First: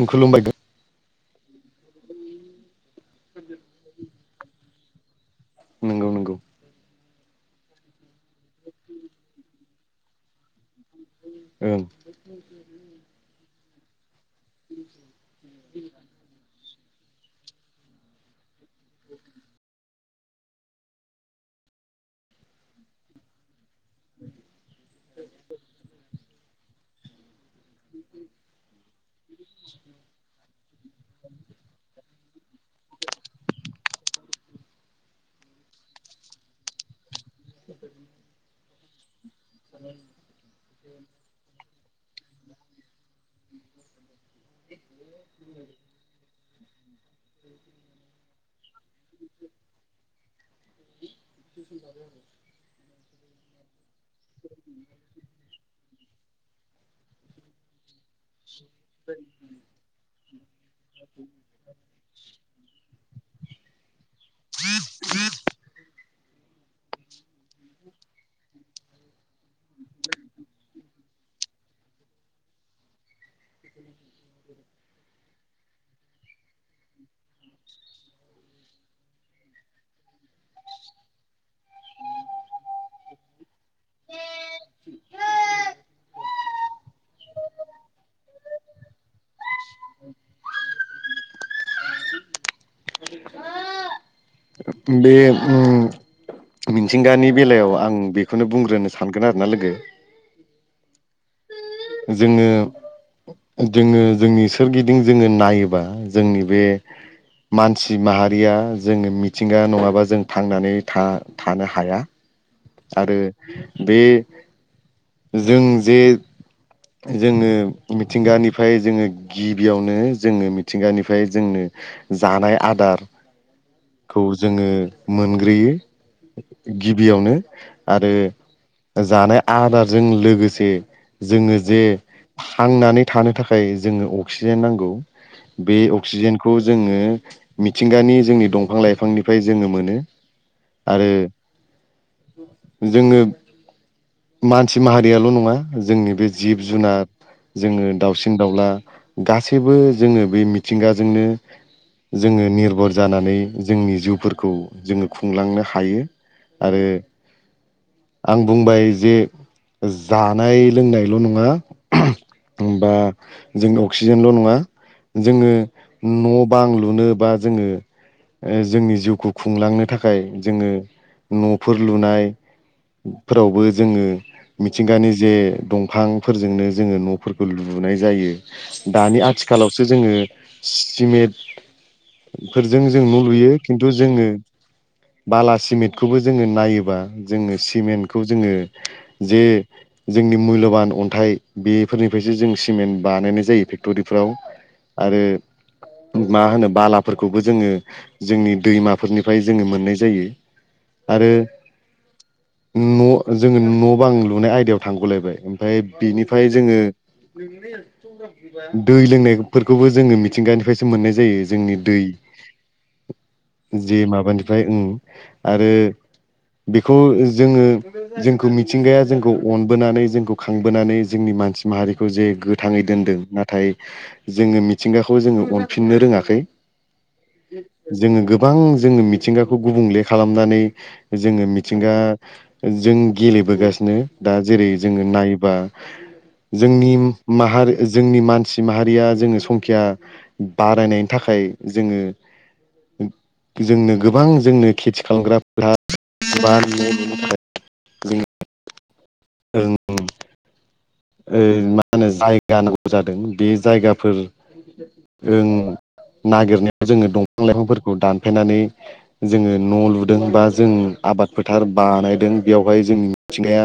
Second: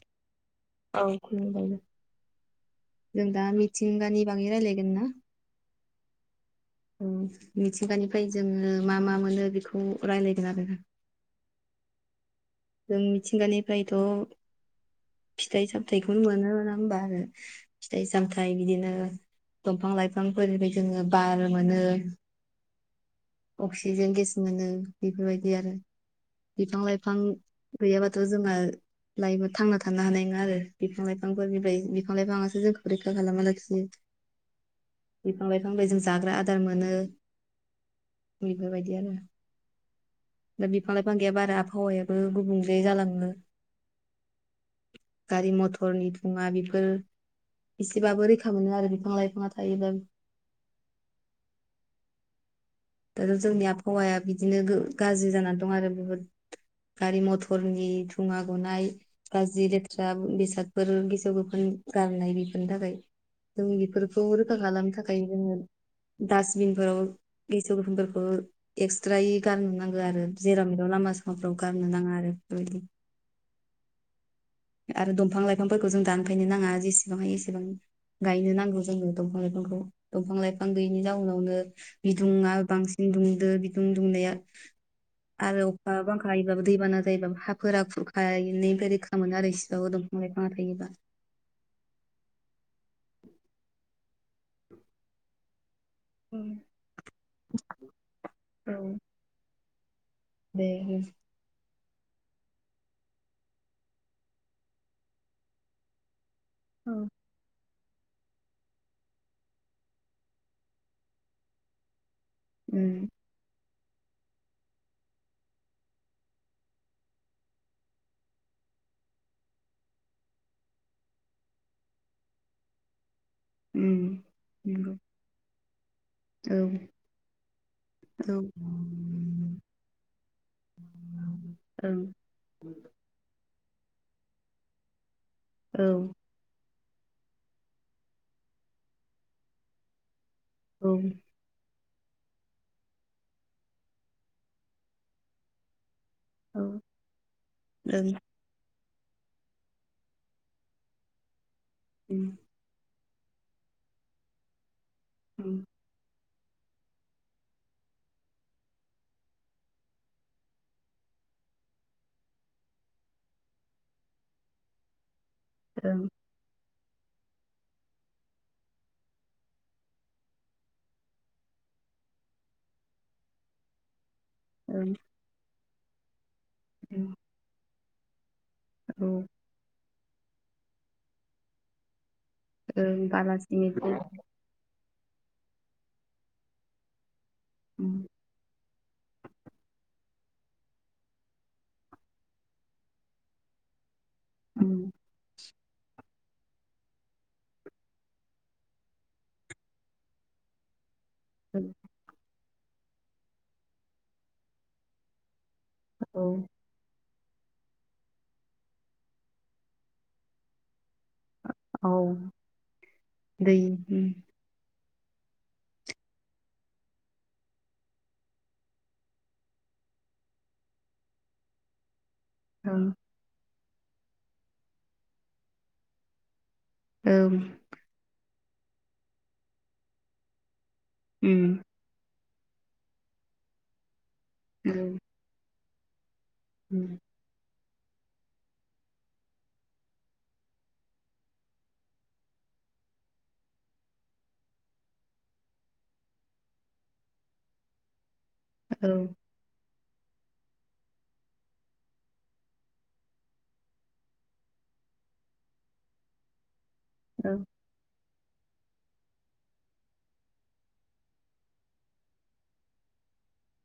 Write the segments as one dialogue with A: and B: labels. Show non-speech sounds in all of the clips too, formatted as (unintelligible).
A: उम खुलुमबाय।
B: औ खुलुमबाय। जों दा मिथिंगानि बागै रायलायगोन ना?
A: नंगौ नंगौ।
B: औ मिथिंगानिफ्राय जोङो मा मा मोनो बेखौ रायलायगोन आरो।
A: ओं
B: जों मिथिंगानिफ्रायथ' फिथाइ सामथायखौनो मोनो नङा होमबा आरो? फिथाइ सामथाय बिदिनो दंफां लाइफां। बिफांफोरनिफ्राय जोङो बार मोनो। अक्सिजेन गेस मोनो बेफोरबायदि आरो बिफां लाइफां गैयाबाथ' जोंहा लइपाव थांना थानो हानाय नङा आरो बिफां लाइफांफोरनिफ्राय बिफां लाइफां जोंखौ रैखा खालामा लासिनो बिफां लाइफांबायजों जाग्रा आदार मोनो बेफोरबायदि आरो दा बिफां लाइफां गया बारा आबहावायाबो गुबुंले जालाङो गारि मथ'रनि थुङा बेफोर एसेबाबो रैखा मोनो आरो बिफां लाइफाङा थायोब्लाो (unintelligible) दाथ' जोंनि आबहावाया बिदिनो गो--गाज्रि जानानै दं आरो बहुद गारि मथरनि थुङा गनाय गाज्रि लेथ्रा बेसादफोर गिसाव गोफोन गारनाय बेफोरनि थाखाय जों बेफोरखौ रोखा खालामनो थाखाय जोङो डास्टबिनफोराव गेसो गोदुंफोरखौ एक्सट्रायै गारनो नांगौ आरो जेरा मेदाव लामा सामाफ्राव गारनो नाङा आरो उम आरो दंफां लाइफांफोरखौ जों दानफैनो नाङा जेसेबां हायो एसेबां गायनो नांगौ जोंङनो दंफां लाइफांखौ दंफां लाइफां गैयैनि जाउनावनो बिदुंआ बांसिन दुंदो बिदुं दुंनाया आरो अखा बांखाायोबाबो दैबाना जायोबो हाफोरा खुरखनायनिफ्राय रोखा मोनो आरो एसेबाबो दंफां लायफांआ थायोबा
A: बे उम मिथिंगानि बेलायाव आं बेखौनो बुंग्रोनो
B: औ
A: सानगोन आरो ना लोगो
B: दे
A: जोङो जोङो जोंनि सोरगिदिं जोङो नायोबा जोंनि बे मान सि माहारिया जोङो मिथिंगा नङाबा जों थांनानै थानो हाया
B: उम
A: आरो बे जों जे जोङो मिथिंगानिफ्राय जोङो गिबियावनो जोङो मिथिंगानिफ्राय जोंनो जानाय
B: उम
A: आदारखौ जोङो
B: नंगौ
A: मोनग्रोयो
B: औ
A: गिबियावनो आरो
B: औ
A: जानाय आदारजों लोगोसे जोङो दे
B: ओं
A: थांनानै थानो थाखाय जोङो अक्सिजेन नांगौ बे
B: औ
A: अक्सिजेनखौ जोङो मिथिंगानि जोंनि दंफां लाइफांनिफ्राय जोङो मोनो
B: औ
A: आरो जोङो मानसि माहारियाल' नङा जोंनि बे जिब
B: औ
A: जुनार जोङो
B: ओं
A: दाउसिन दाउला गासैबो जोङो बे मिथिंगाजोंनो
B: उम
A: जोङो निर्भर जानानै जोंनि जिउफोरखौ जोङो खुंलांनो
B: उम
A: हायो आरो आं बुंबाय जे जानाय लोंनाय ल' नङा बा जों अक्सिजेनल' नङा जोङो
B: ओं
A: न' बां लुनो बा जोङो ओ जोंनि जिउखौ खुंलांनो थाखाय जोङो न'फोर लुनाय फोरावबो जोङो
B: ओं
A: मिथिंगानि जे दंफांफोरजोंनो जोङो
B: उम
A: न'फोरखौ लुनाय जायो दानि
B: औ
A: आथिखालावसो जोङो सिमेन्ट फोरजों जों
B: ओं
A: न' लुयो
B: बालासिनि
A: खिन्थु जोङो बाला सिमेन्टखौबो जोङो नायोबा जोङो
B: उम
A: सिमेन्टखौ जोङो जे जोंनि मुल्यबान अन्थाइ बेफोरनिफ्रायसो जों सिमेन्ट बानायनाय जायो फेक्टरिफ्राव आरो
B: (inaudible)
A: मा होनो बालाफोरखौबो जोङो जोंनि दैमाफोरनिफ्राय जोङो मोननाय जायो आरो
B: उम
A: न' जोङो न' बां लुनाय आयदायाव थांग'लायबाय ओमफ्राय
B: औ
A: बिनिफ्राय जोङो दै लोंनायफोरखौबो जोङो मिथिंगानिफ्राय मोननाय जायो जोंनि
B: औ
A: दै
B: दै
A: जे माबानिफ्राय ओ आरो बेखौ जोङो जोंखौ मिथिंगाया जोंखौ अनबोनानै जोंखौ खांबोनानै जोंनि मानसि माहारिखौ जे गोथाङै
B: ओं
A: दोनदों ना नाथाय जोङो मिथिंगाखौ जोङो अनफिननो रोङाखै
B: ओं
A: जोङो गोबां जोङो मिथिंगाखौ गुबुंले खालामनानै
B: उम
A: जोङो मिथिंगा जों गेलेबोगासिनो दा जेरै जोङो नायोबा
B: उम
A: जोंनि माहारि जोंनि मानसि माहारिया जोङो संखिया बारायनायनि थाखाय जोङो जोंनो गोबां जोंनो खेथि खालामग्राफोरा (unintelligible)
B: औ
A: जों मा होनो जायगा नांगौ जादों बे जायगाफोर ओं नागिरनायाव जोङो
B: औ
A: दंफां लाइफांफोरखौ दानफायनानै जोङो न' लुदों बा जों आबाद फोथार बानायदों बेवहाय जोंनि मिथिंगाया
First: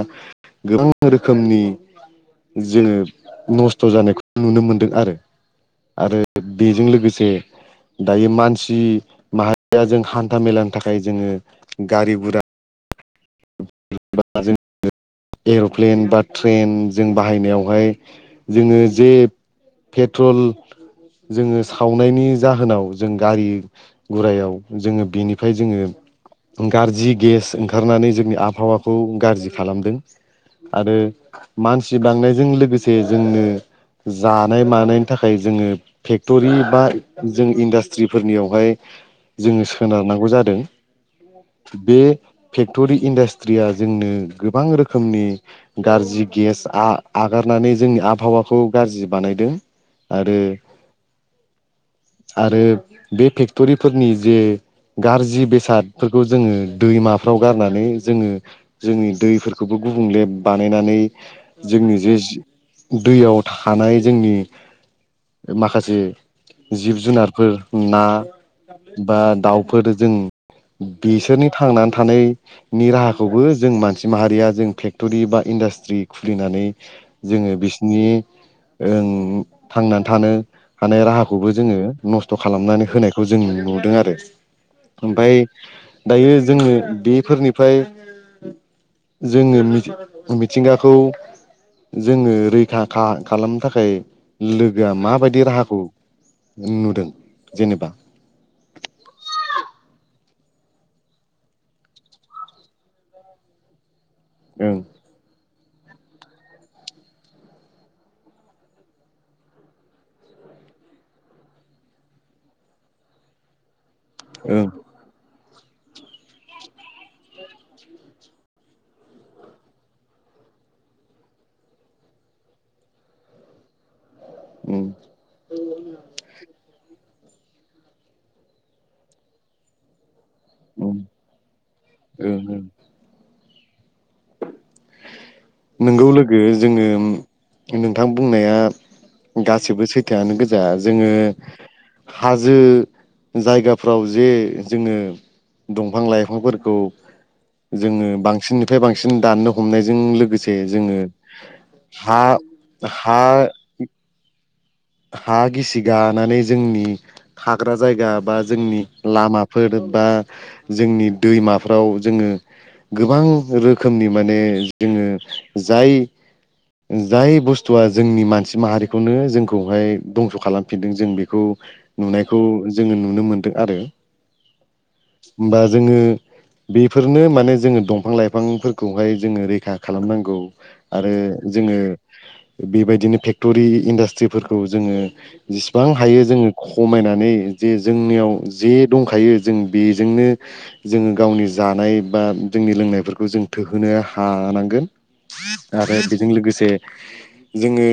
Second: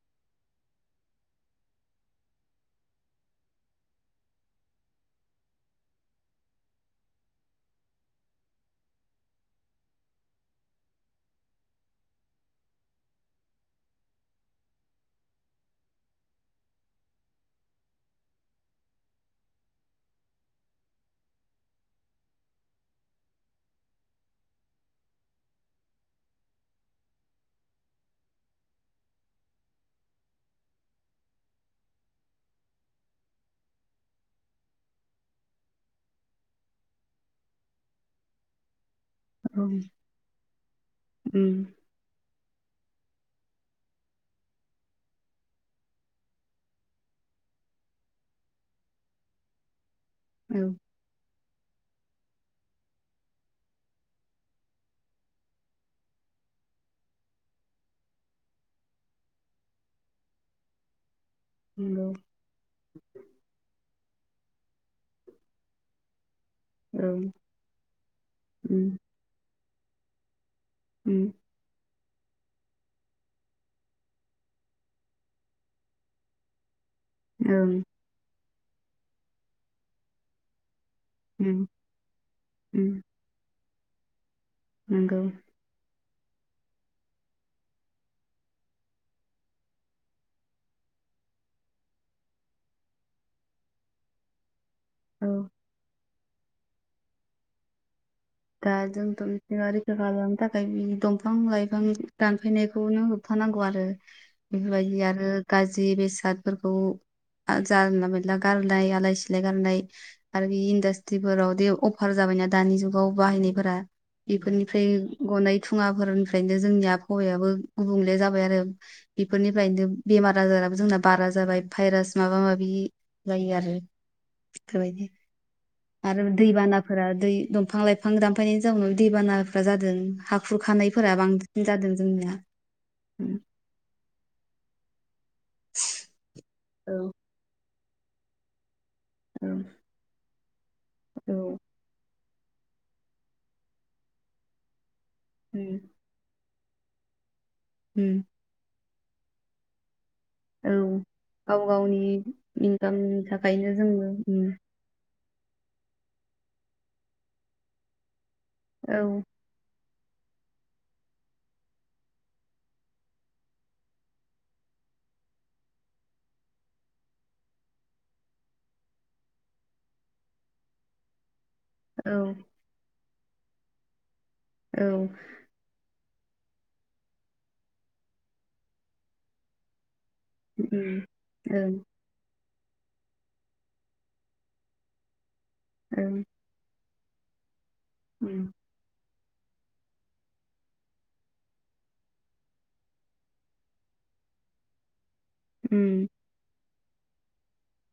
A: गोबां रोखोमनि जोङो नस्थ' जानायखौ नुनो मोनदों आरो आरो बेजों लोगोसे दायो मानसि माहारिया जों हान्था मेलानि थाखाय जोङो गारि गुरा जों एर'प्लेन बा ट्रेन जों बाहायनायावहाय जोङो जे पेट्रल जोङो सावनायनि जाहोनाव जों गारि गुरायाव जोङो बिनिफ्राय जोङो गारजि गेस ओंखारनानै जोंनि आबहावाखौ गारजि खालामदों आरो मानसि बांनायजों लोगोसे जोंनो जानाय मानायनि थाखाय जोङो फेक्ट'रि बा जों इन्डास्ट्रिफोरनियावहाय
B: औ
A: जोङो सोनारनांगौ जादों
B: उम
A: बे फेक्टरि इन्डास्ट्रिया जोंनो गोबां रोखोमनि गाज्रि गेस आगारनानै जों आबहावाखौ गाज्रि बानायदों आरो
B: औ
A: आरो बे फेक्टरिफोरनि जे गारजि बेसादफोरखौ जोङो दैमाफ्राव गारनानै जोङो जोंनि दैफोरखौबो गुबुंले बानायनानै जोंनि
B: नंगौ
A: जे दैयाव थानाय जोंनि माखासे जिब
B: औ
A: जुनारफोर ना
B: उम
A: बा दाउफोर जों
B: उम
A: बिसोरनि थांनानै थानाय नि राहाखौबो जों मानसि माहारिया जों फेक्ट'रि बा इन्डास्ट्रि खुलिनानै जोङो
B: ओं
A: बिसिनि ओं थांनानै थानो हानाय राहाखौबो
B: उम
A: जोङो नस्थ' खालामनानै
B: उम
A: होनायखौ जों नुदों आरो
B: नंगौ
A: ओमफ्राय दायो जोंनो बेफोरनिफ्राय जोङो मिथिंगाखौ जोङो रैखा खालामनो थाखाय लोगो
B: औ
A: माबायदि राहाखौ नुदों जेनेबा
B: दा जोंथ' मिथिंगा रैखा खालामनो थाखाय बि दंफां लाइफां दानफायनायखौनो होबथानो नांगौ आरो
A: ओं
B: बेफोरबायदि आरो गाज्रि बेसादफोरखौ जानला मेरला गारनाय आलाय सिलाय गारनाय आरो बे इन्डासट्रिफोरावदि अफार जाबाय जाबायना दानि जुगाव बाहायनायफोरा
A: ओं
B: बेफोरनिफ्राय गनाय थुङाफोरनिफ्रायनो जोंनि आबहावायाबो गुबुंले जाबाय आरो बेफोरनिफ्रायनो बेमार आजार बो जोंना बारा जाबाय भाइरास माबा माबि जायो आरो
A: ओं
B: बेफोरदि आरो दैबानाफोरा दै दं बिफां लाइफां दानफायनि जोन दैबानाफ्रा जादों
A: ओं
B: हाखुरखानायफोरा बांसिन जादों
A: ओं
B: जोंनिया
A: ओं नोंगौ लोगो जोङो नोंथां बुंनाया
B: औ
A: गासिबो सैथोयानो गोजा दा जोङो
B: औ
A: हाजो जायगाफ्राव जे जोङो
B: उम
A: दंफां लाइफांफोरखौ जोङो
B: उम
A: बांसिननिफ्राय बांसिन सिन दाननो हमनायजों लोगोसे
B: औ
A: जोङो
B: गाव गावनि
A: हा हा
B: इनकामनि थाखायनो जोङो उम
A: हा गिसि गानानै जोंनि थाग्रा जायगा बा जोंनि
B: औ
A: लामाफोर बा जोंनि दैमाफ्राव जोङो गोबां रोखोमनि माने जोङो जाय जाय बुस्थुआ जोंनि मानसि माहारिखौनो जोंखौ खौहाय दंस' खालामफिनदों जों बेखौ
B: औ
A: नुनायखौ जोङो नुनो मोनदों आरो
B: औ
A: बा जोङो बेफोरनो माने जोङो दंफां लाइफांफोरखौहाय जोङो रैखा खालामनांगौ
B: उम
A: आरो
B: ओं
A: जोङो बेबायदिनो फेक्ट'रि इन्डास ट्रिफोरखौ जोङो जेसेबां हायो
B: ओं
A: जोङो खमायनानै जे जोंनियाव
B: उम
A: जे दं खायो जों बेजोंनो जोङो गावनि जानाय बा जोंनि लोंनायफोरखौ जों थोहोनो हानांगोन आरो
B: उम
A: बेजों लोगोसे जोङो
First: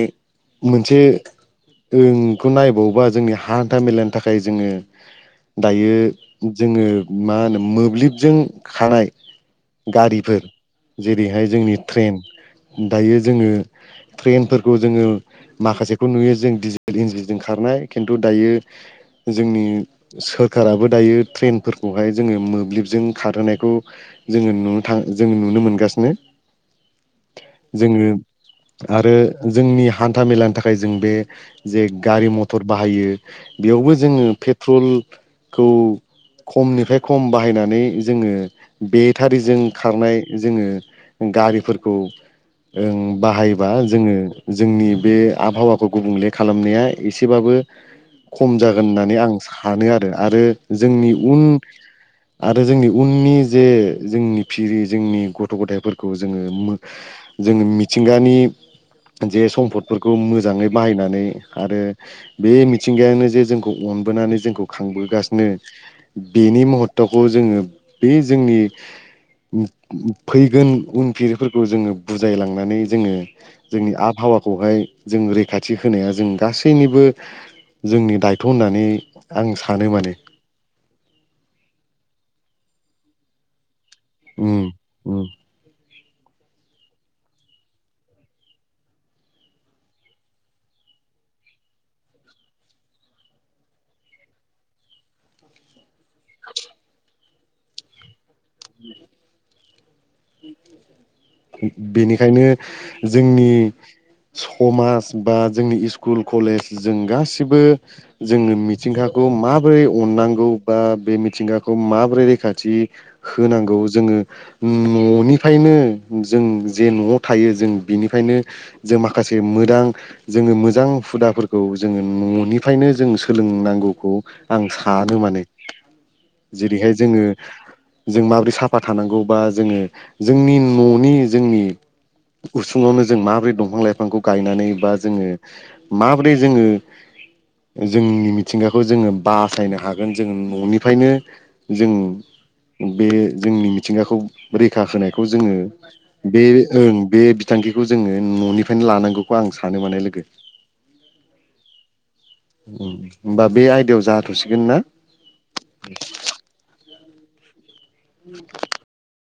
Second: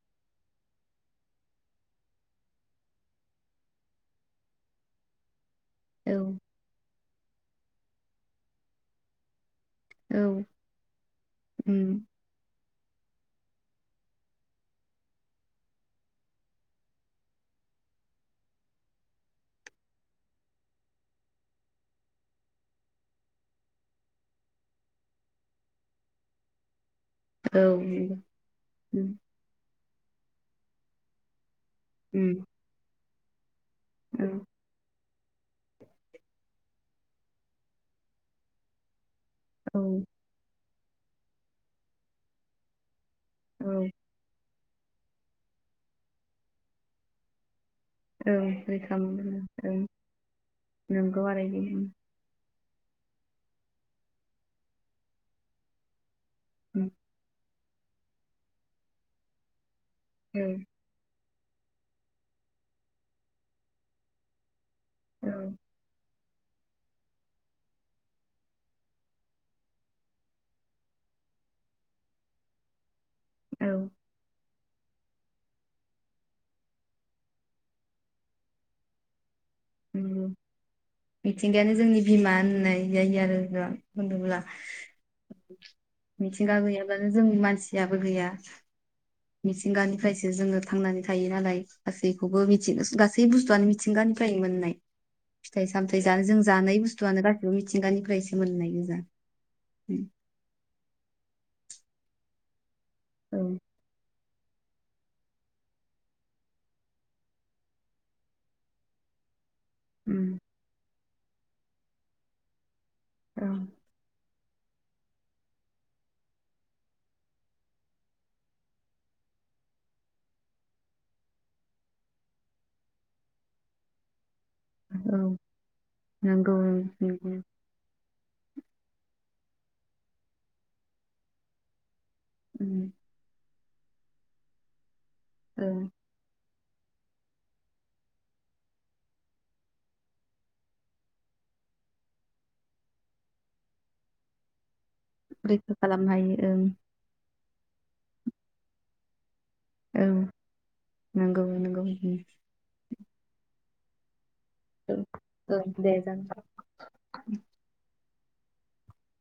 A: मोनसे जोंखौ नायबावोबा जोंनि हान्था मेलानि थाखाय जोङो दायो
B: औ
A: जोङो मा होनो मोब्लिबजों खानाय
B: औ
A: गारिफोर जेरैहाय जोंनि
B: उम
A: ट्रेन दायो जोङो ट्रेनफोरखौ जोङो माखासे खौ नुयो जों डिजेल इन्जिनजों खारनाय खिन्थु दायो जोंनि सोरखाराबो दायो ट्रेनफोरखौहाय जोङो मोब्लिबजों खारहोनायखौ जोङो नुनो था जोङो नुनो मोनगासिनो
B: (unintelligible) औ
A: जोङो
B: नंगौ, उम
A: आरो जोंनि हान्था मेलानि थाखाय जों बे जे
B: उम
A: गारि मथर बाहायो बेयावबो जोङो
B: औ
A: पेट्रल खौ खमनिफ्राय खम बाहायनानै जोङो बे टारिजों
B: औ
A: खारनाय जोङो गारिफोरखौ ओं बाहायोबा
B: औ
A: जोङो जोंनि बे आबहावाखौ गुबुंले खालामनाया एसेबाबो
B: औ
A: खम जागोन
B: रैखा
A: होननानै आं
B: मोनगोन ओं
A: सानो आरो आरो जोंनि
B: नंगौ
A: उन
B: आरो बेयो उम
A: आरो जोंनि उननि जे जोंनि फिरि जोंनि गथ' गथायफोरखौ जोङो मो
B: उम
A: जोङो मिथिंगानि जे सम्फदफोरखौ
B: औ
A: मोजाङै बाहायनानै आरो बे मिथिंगायानो जे जोंखौ अनबोनानै जोंखौ खांबोगासिनो
B: औ
A: बेनि महत्त'खौ जोङो बे जोंनि फैगोन उनफिफोरखौ जोङो बुजायलांनानै जोङो
B: औ
A: जोंनि आबहावाखौहाय जों रैखाथि होनाया जों गासैनिबो जोंनि दायथ' होननानै आं सानो माने
B: नंगौ मिथिंगायानो जोंनि बिमा होननाय जायो जों होनोब्ला
A: उम उम
B: मिथिंगा गैयाब्लानो जोंनि मानसियाबो गैया मिथिंगानिफ्रायसो जोङो थांनानै थायो नालाय गासैखौबो मिथि गासै बुस्थुआनो मिथिंगानिफ्राय नाय फिथाइ सामथाय जानो जों जानाय बुस्थुआनो गासिबो मिथिंगानिफ्रायस सोमोननाय गोजा
A: बेनिखायनो जोंनि
B: उम
A: समाज बा जोंनि स्कुल कलेज जों गासिबो जोंनो मिथिंगाखौ मा माबोरै अननांगौ बा बे मिथिंगाखौ माबोरै रैखाथि
B: औ
A: होनांगौ जोङो न'निफ्रायनो जों जे न'आव थायो जों बिनिफ्रायनो जों माखासे मो थां जोङो मोजां हुदाफोरखौ जोङो न'निफ्रायनो जों सोलोंनांगौखौ आं सानो
B: औ
A: माने
B: नंगौ
A: जेरैहाय जोङो
B: नंगौ
A: जों माबोरै साफा थानांगौ बा जोङो जोंनि न'नि जोंनि
B: उम
A: उसुङावनो जों माबोरै दंफां लाइफांखौ गायनानै बा जोङो
B: ओं
A: माबोरै जोङो
B: (inaudible)
A: जोंनि मिथिंगाखौ जोङो बासायनो हागोन जोङो न'निफ्रायनो जों बे जोंनि मिथिंगाखौ रैखा होनायखौ जोङो
B: रैखा खालामनो हायो
A: बे
B: ओं
A: ओ बे बिथांखिखौ जोङो न'निफ्रायनो लानांगौ खौ आं सानो माने
B: ओं
A: लोगो
B: नंगौ नंगौ उम
A: होनोमबा बे आयदायाव जाहाथ
B: ओ ओ दे जा
A: (inaudible)